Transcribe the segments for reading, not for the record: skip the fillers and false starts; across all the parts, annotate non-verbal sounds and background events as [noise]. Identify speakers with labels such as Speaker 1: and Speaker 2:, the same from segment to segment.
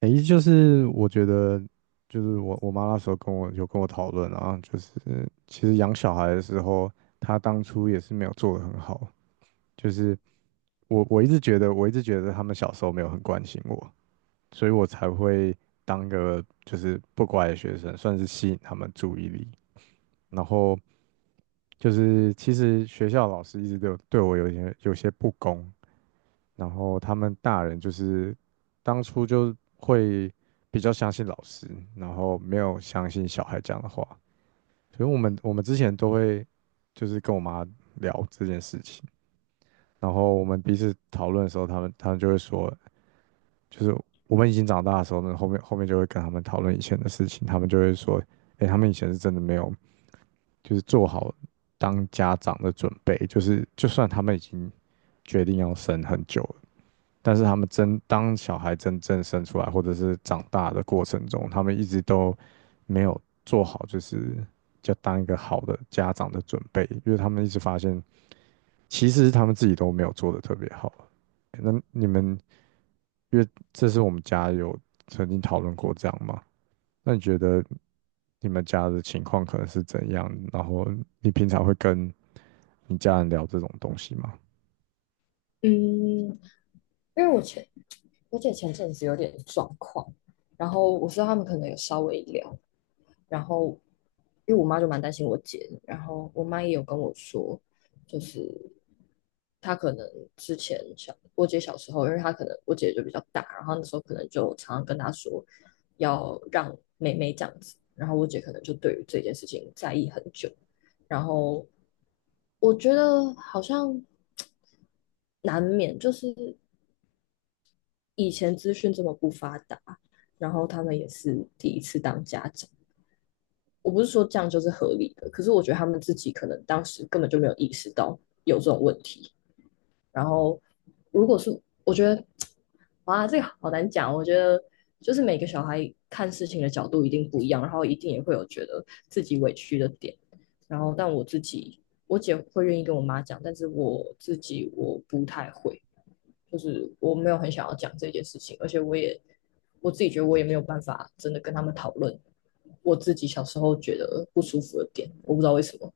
Speaker 1: 诶，就是我觉得，就是我妈那时候有跟我讨论啊，就是其实养小孩的时候，她当初也是没有做得很好，就是我一直觉得他们小时候没有很关心我，所以我才会当个就是不乖的学生，算是吸引他们注意力。然后就是其实学校老师一直都有对我有一些不公，然后他们大人就是当初就会比较相信老师，然后没有相信小孩讲的话。所以我们之前都会就是跟我妈聊这件事情，然后我们彼此讨论的时候，他们就会说，就是我们已经长大的时候呢，后面就会跟他们讨论以前的事情，他们就会说，哎，他们以前是真的没有，就是做好当家长的准备，就是就算他们已经决定要生很久了，但是他们当小孩真正生出来，或者是长大的过程中，他们一直都没有做好，就是要当一个好的家长的准备，因为他们一直发现，其实他们自己都没有做的特别好。那你们，因为这是我们家有曾经讨论过这样吗？那你觉得你们家的情况可能是怎样？然后你平常会跟你家人聊这种东西吗？
Speaker 2: 嗯，因为我前我姐前阵子有点状况，然后我知道他们可能有稍微聊。然后因为我妈就蛮担心我姐的，然后我妈也有跟我说，就是她可能之前小我姐小时候，因为她可能，我姐就比较大，然后那时候可能就常常跟她说要让妹妹这样子，然后我姐可能就对于这件事情在意很久。然后我觉得好像 [tsk] 难免就是以前资讯这么不发达，然后他们也是第一次当家长。我不是说这样就是合理的，可是我觉得他们自己可能当时根本就没有意识到有这种问题。然后，如果是，我觉得，哇，这个好难讲。我觉得就是每个小孩看事情的角度一定不一样，然后一定也会有觉得自己委屈的点。然后，但我自己，我姐会愿意跟我妈讲，但是我自己我不太会。就是我没有很想要讲这件事情，而且我自己觉得我也没有办法真的跟他们讨论我自己小时候觉得不舒服的点，我不知道为什么，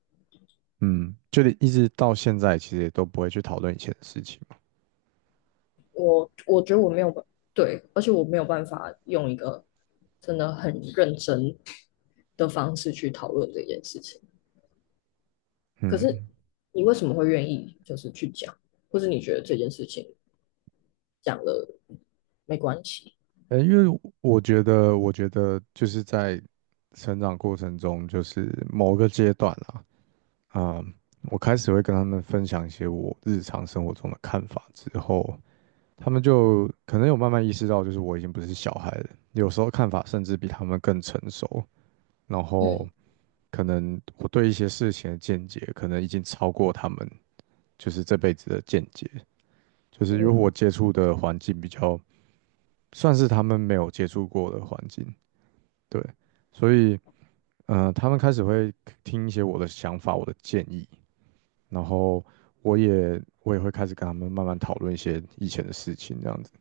Speaker 1: 嗯，就连一直到现在，其实也都不会去讨论以前的事情嘛。
Speaker 2: 我觉得我没有对，而且我没有办法用一个真的很认真的方式去讨论这件事情。可是
Speaker 1: 嗯，
Speaker 2: 你为什么会愿意就是去讲，或是你觉得这件事情讲了没关系？
Speaker 1: 因为我觉得，就是在成长过程中，就是某个阶段啦，啊、我开始会跟他们分享一些我日常生活中的看法之后，他们就可能有慢慢意识到，就是我已经不是小孩了，有时候看法甚至比他们更成熟，然后
Speaker 2: 嗯
Speaker 1: 可能我对一些事情的见解，可能已经超过他们就是这辈子的见解。就是因为我
Speaker 2: 嗯，
Speaker 1: 接触的环境比较算是他们没有接触过的环境，对，所以他们开始会听一些我的想法、我的建议，然后我也会开始跟他们慢慢讨论一些以前的事情，这样子，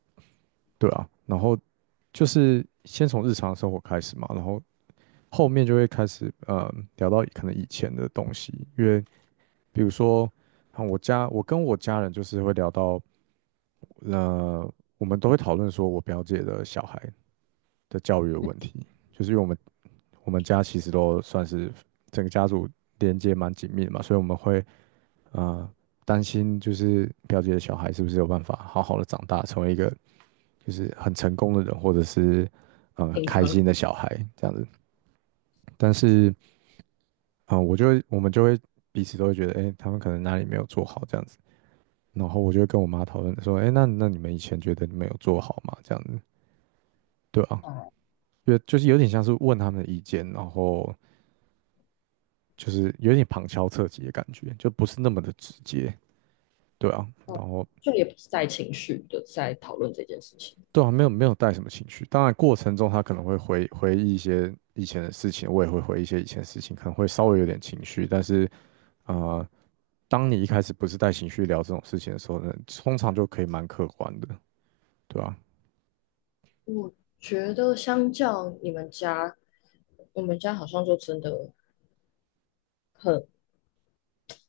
Speaker 1: 对啊，然后就是先从日常生活开始嘛，然后后面就会开始聊到可能以前的东西，因为比如说啊，我跟我家人就是会聊到那我们都会讨论说我表姐的小孩的教育的问题，就是因为我们家其实都算是整个家族连接蛮紧密的嘛，所以我们会呃担心就是表姐的小孩是不是有办法好好的长大，成为一个就是很成功的人，或者是
Speaker 2: 健
Speaker 1: 开
Speaker 2: 康。
Speaker 1: 心的小孩这样子。但是我们就会彼此都会觉得，哎，他们可能哪里没有做好这样子。然后我就会跟我妈讨论说，哎，那你们以前觉得你们有做好吗？这样子，对啊，
Speaker 2: 哦、
Speaker 1: 有就是有点像是问他们的意见，然后就是有点旁敲侧击的感觉，就不是那么的直接，对啊，
Speaker 2: 哦，
Speaker 1: 然后
Speaker 2: 就也不是带情绪的在讨论这件事情。
Speaker 1: 对啊，没有没有带什么情绪，当然过程中他可能会回忆一些以前的事情，我也会回忆一些以前的事情，可能会稍微有点情绪，但是啊，当你一开始不是带情绪聊这种事情的时候呢，通常就可以蛮客观的，对啊，
Speaker 2: 觉得相较你们家，我们家好像就真的很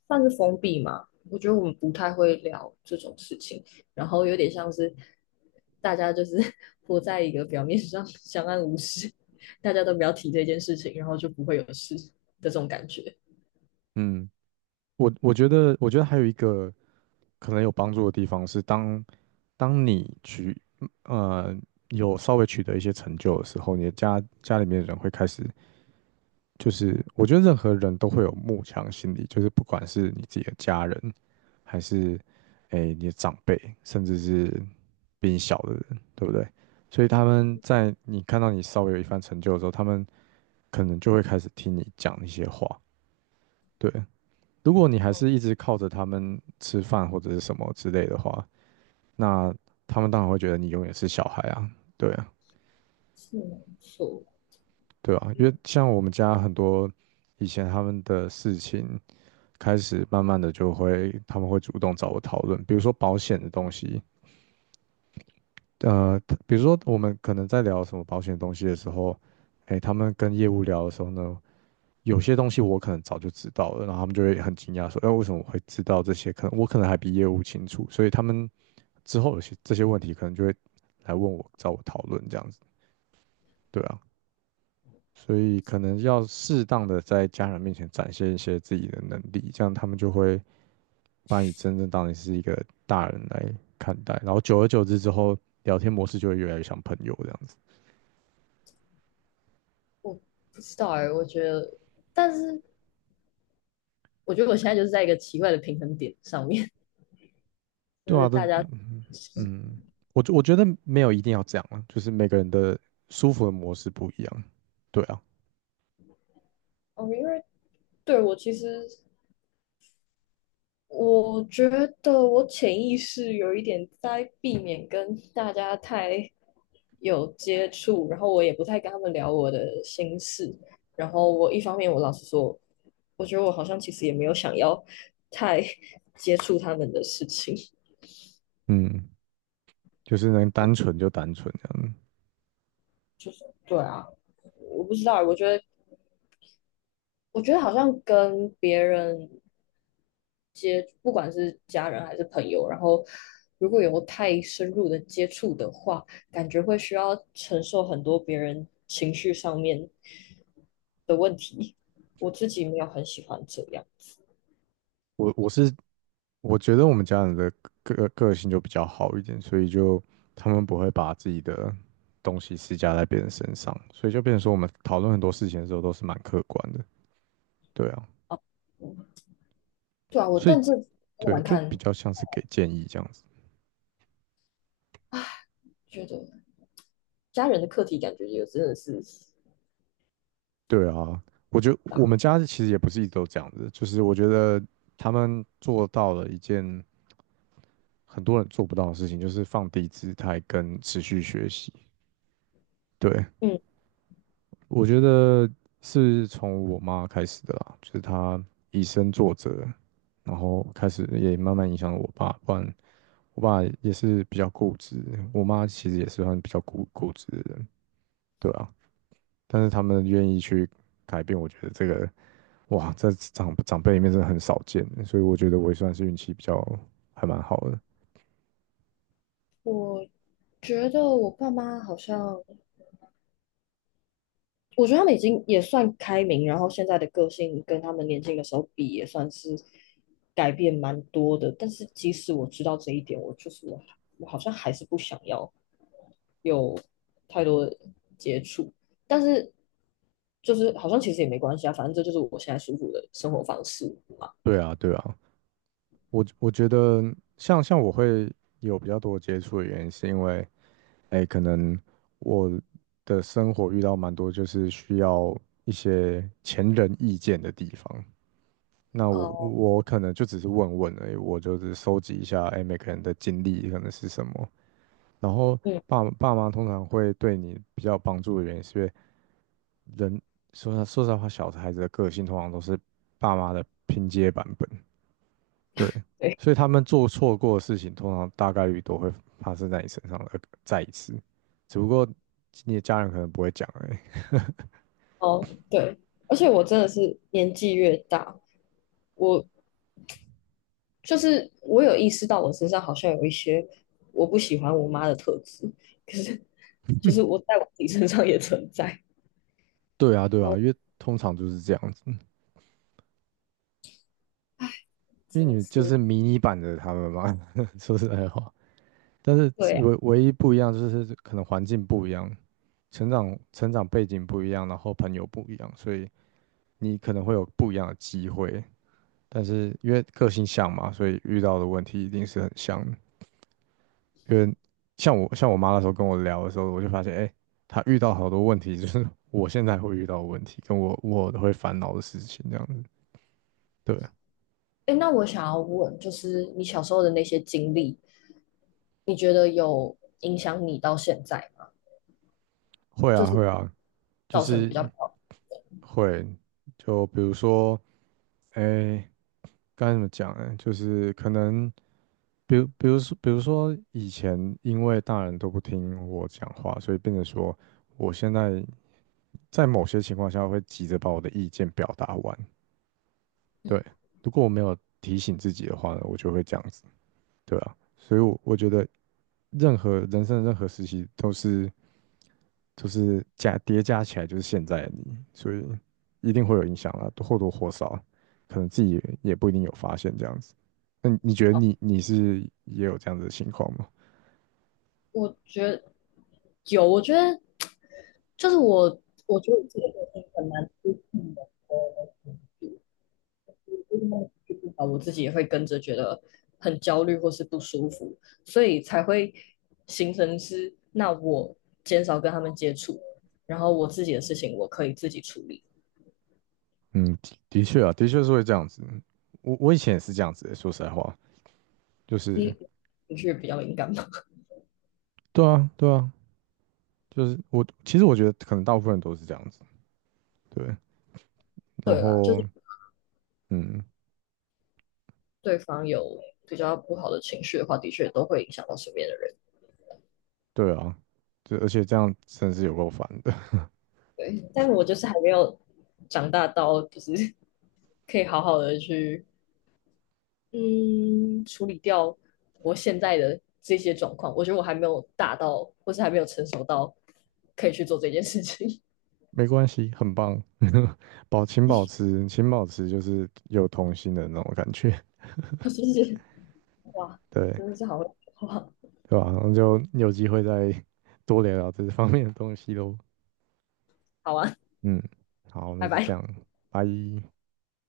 Speaker 2: 算是封闭嘛。我觉得我们不太会聊这种事情，然后有点像是大家就是 [laughs] 活在一个表面上相安无事，大家都不要提这件事情，然后就不会有事的这种感觉。
Speaker 1: 嗯。我觉得还有一个可能有帮助的地方是当，当你呃有稍微取得一些成就的时候，你的家里面的人会开始，就是我觉得任何人都会有慕强心理，就是不管是你自己的家人，还是你的长辈，甚至是比你小的人，对不对？所以他们在你看到你稍微有一番成就的时候，他们可能就会开始听你讲一些话，对。如果你还
Speaker 2: 嗯，
Speaker 1: 是一直靠着他们吃饭或者是什么之类的话，那他们当然会觉得你永远是小孩啊，对啊，
Speaker 2: 是没错。
Speaker 1: 对啊，因
Speaker 2: 嗯，
Speaker 1: 为像我们家很多以前他们的事情，开始慢慢的就会他们会主动找我讨论，比如说保险的东西，呃，比如说我们可能在聊什么保险的东西的时候，哎，他们跟业务聊的时候呢。有些东西我可能早就知道了，然后他们就会很惊讶说："哎，为什么我会知道这些？我可能还比业务清楚。"所以他们之后有些这些问题可能就会来问我，找我讨论这样子，对啊，所以可能要适当的在家人面前展现一些自己的能力，这样他们就会把你真正当你是一个大人来看待，然后久而久之之后，聊天模式就会越来越像朋友这样子，
Speaker 2: 我不知道，哎、欸我觉得，但是我觉得我现在就是在一个奇怪的平衡点上面。就
Speaker 1: 对啊，
Speaker 2: 是
Speaker 1: 这
Speaker 2: 大家。
Speaker 1: 嗯嗯，我觉得没有一定要这样啊，就是每个人的舒服的模式不一样，对啊，
Speaker 2: 哦，因为对我其实，我觉得我潜意识有一点在避免跟大家太有接触，然后我也不太跟他们聊我的心事。然后我一方面，我老实说，我觉得我好像其实也没有想要太接触他们的事情。
Speaker 1: 嗯，就是能单纯就单纯这样，
Speaker 2: 对啊，我不知道，我觉得，我觉得好像跟别人，不管是家人还是朋友，然后如果有太深入的接触的话，感觉会需要承受很多别人情绪上面的问题。我自己没有很喜欢这样，
Speaker 1: 我我是我觉得我们家人的个性就比较好一点，所以就他们不会把自己的东西施加在别人身上，所以就变成说我们讨论很多事情的时候都是蛮客观的，对啊，
Speaker 2: 嗯对啊，我
Speaker 1: 所以
Speaker 2: 但是我
Speaker 1: 对，
Speaker 2: 来
Speaker 1: 就比
Speaker 2: 看，
Speaker 1: 较像是给建议这样子，
Speaker 2: 觉得家人的课题感觉也真的是
Speaker 1: 对啊，我觉得我
Speaker 2: 大。
Speaker 1: 们家其实也不是一直都这样子，就是我觉得他们做到了一件很多人做不到的事情，就是放低姿态跟持续学习，对，
Speaker 2: 嗯，
Speaker 1: 我觉得是从我妈开始的啦，就是她以身作则，然后开始也慢慢影响了我爸。不然我爸也是比较固执，我妈其实也是算比较固执的人，对啊。但是他们愿意去改变，我觉得这个哇，在长辈里面真的很少见，所以我觉得我也算是运气比较还蛮好的。
Speaker 2: 我觉得我爸妈好像，我觉得他们已经也算开明，然后现在的个性跟他们年轻的时候比，也算是改变蛮多的。但是即使我知道这一点，我好像还是不想要有太多的接触。但是就是好像其实也没关系啊，反正这就是我现在舒服的生活方式。
Speaker 1: 对啊，对啊。我觉得像我会有比较多接触的原因，是因为，哎，可能我的生活遇到蛮多就是需要一些前人意见的地方。那我
Speaker 2: 哦，
Speaker 1: 我可能就只是问问而已，我就是收集一下，哎，每个人的经历可能是什么。然后
Speaker 2: 嗯，
Speaker 1: 爸爸妈通常会对你比较有帮助的原因，是因为人说实话，小孩子的个性通常都是爸妈的拼接版本。对，
Speaker 2: 对，
Speaker 1: 所以他们做错过的事情，通常大概率都会发生在你身上的再一次，只不过你的家人可能不会讲而已。
Speaker 2: 哦，对，而且我真的是年纪越大，我就是我有意识到我身上好像有一些我不喜欢我妈的特质，可是就是我在我自己身上也存在。
Speaker 1: 对啊，对
Speaker 2: 然
Speaker 1: 啊，
Speaker 2: 后
Speaker 1: 因为通常就是这样子，因为
Speaker 2: 真的
Speaker 1: 你就是
Speaker 2: 是，
Speaker 1: 迷你版的他们嘛，[laughs] 说实在话。但是
Speaker 2: 对啊，
Speaker 1: 唯一不一样就是可能环境不一样，成长背景不一样，然后朋友不一样，所以你可能会有不一样的机会。但是因为个性像嘛，所以遇到的问题一定是很像的。因为像我妈那时候跟我聊的时候，我就发现，哎，她遇到好多问题，就是我现在会遇到的问题，跟我我会烦恼的事情这样子。对，
Speaker 2: 哎，那我想要问，就是你小时候的那些经历，你觉得有影响你到现在吗？
Speaker 1: 会
Speaker 2: 就
Speaker 1: 啊
Speaker 2: 是
Speaker 1: 会啊，就
Speaker 2: 造成
Speaker 1: 是
Speaker 2: 比较不好？
Speaker 1: 会，就比如说，哎，该怎么讲呢？就是可能，比如说以前因为大人都不听我讲话，所以变成说，我现在在某些情况下会急着把我的意见表达完。对，如果我没有提醒自己的话呢，我就会这样子。对啊，所以我觉得任何人生的任何时期都是就是叠加起来就是现在的你，所以一定会有影响啦，或多或少，可能自己也不一定有发现这样子。那你觉得你是也有这样子的情况吗？
Speaker 2: 我觉得有，我觉得就是我，我觉得我自己的个性很难，就是那种情绪不好，我自己也会跟着觉得很焦虑或是不舒服，所以才会形成是，那我减少跟他们接触，然后我自己的事情我可以自己处理。
Speaker 1: 嗯，的确啊，的确是会这样子。我以前也是这样子的，说实在话，就是
Speaker 2: 你情绪比较敏感嘛。
Speaker 1: 对啊，对啊，就是我其实我觉得可能大部分人都是这样子，对。
Speaker 2: [laughs]
Speaker 1: 然
Speaker 2: 对啦，就
Speaker 1: 后
Speaker 2: 是
Speaker 1: 嗯，
Speaker 2: 对方有比较不好的情绪的话，的确都会影响到身边的人。
Speaker 1: 对啊，这而且这样真是有够烦的。[laughs]
Speaker 2: 对，但我就是还没有长大到，就是 [laughs] 可以好好的去嗯处理掉我现在的这些状况。我觉得我还没有大到，或是还没有成熟到可以去做这件事情。[laughs]
Speaker 1: 没关系，很棒，[laughs] 请保持，请保持就是有童心的那种感觉，
Speaker 2: 谢谢，哇，
Speaker 1: 对
Speaker 2: 真的是好会，哇，
Speaker 1: 吧,那就有机会再多聊聊这方面的东西喽。
Speaker 2: 好啊，
Speaker 1: 嗯，好，那
Speaker 2: 拜
Speaker 1: 就这
Speaker 2: 拜。
Speaker 1: 样，拜。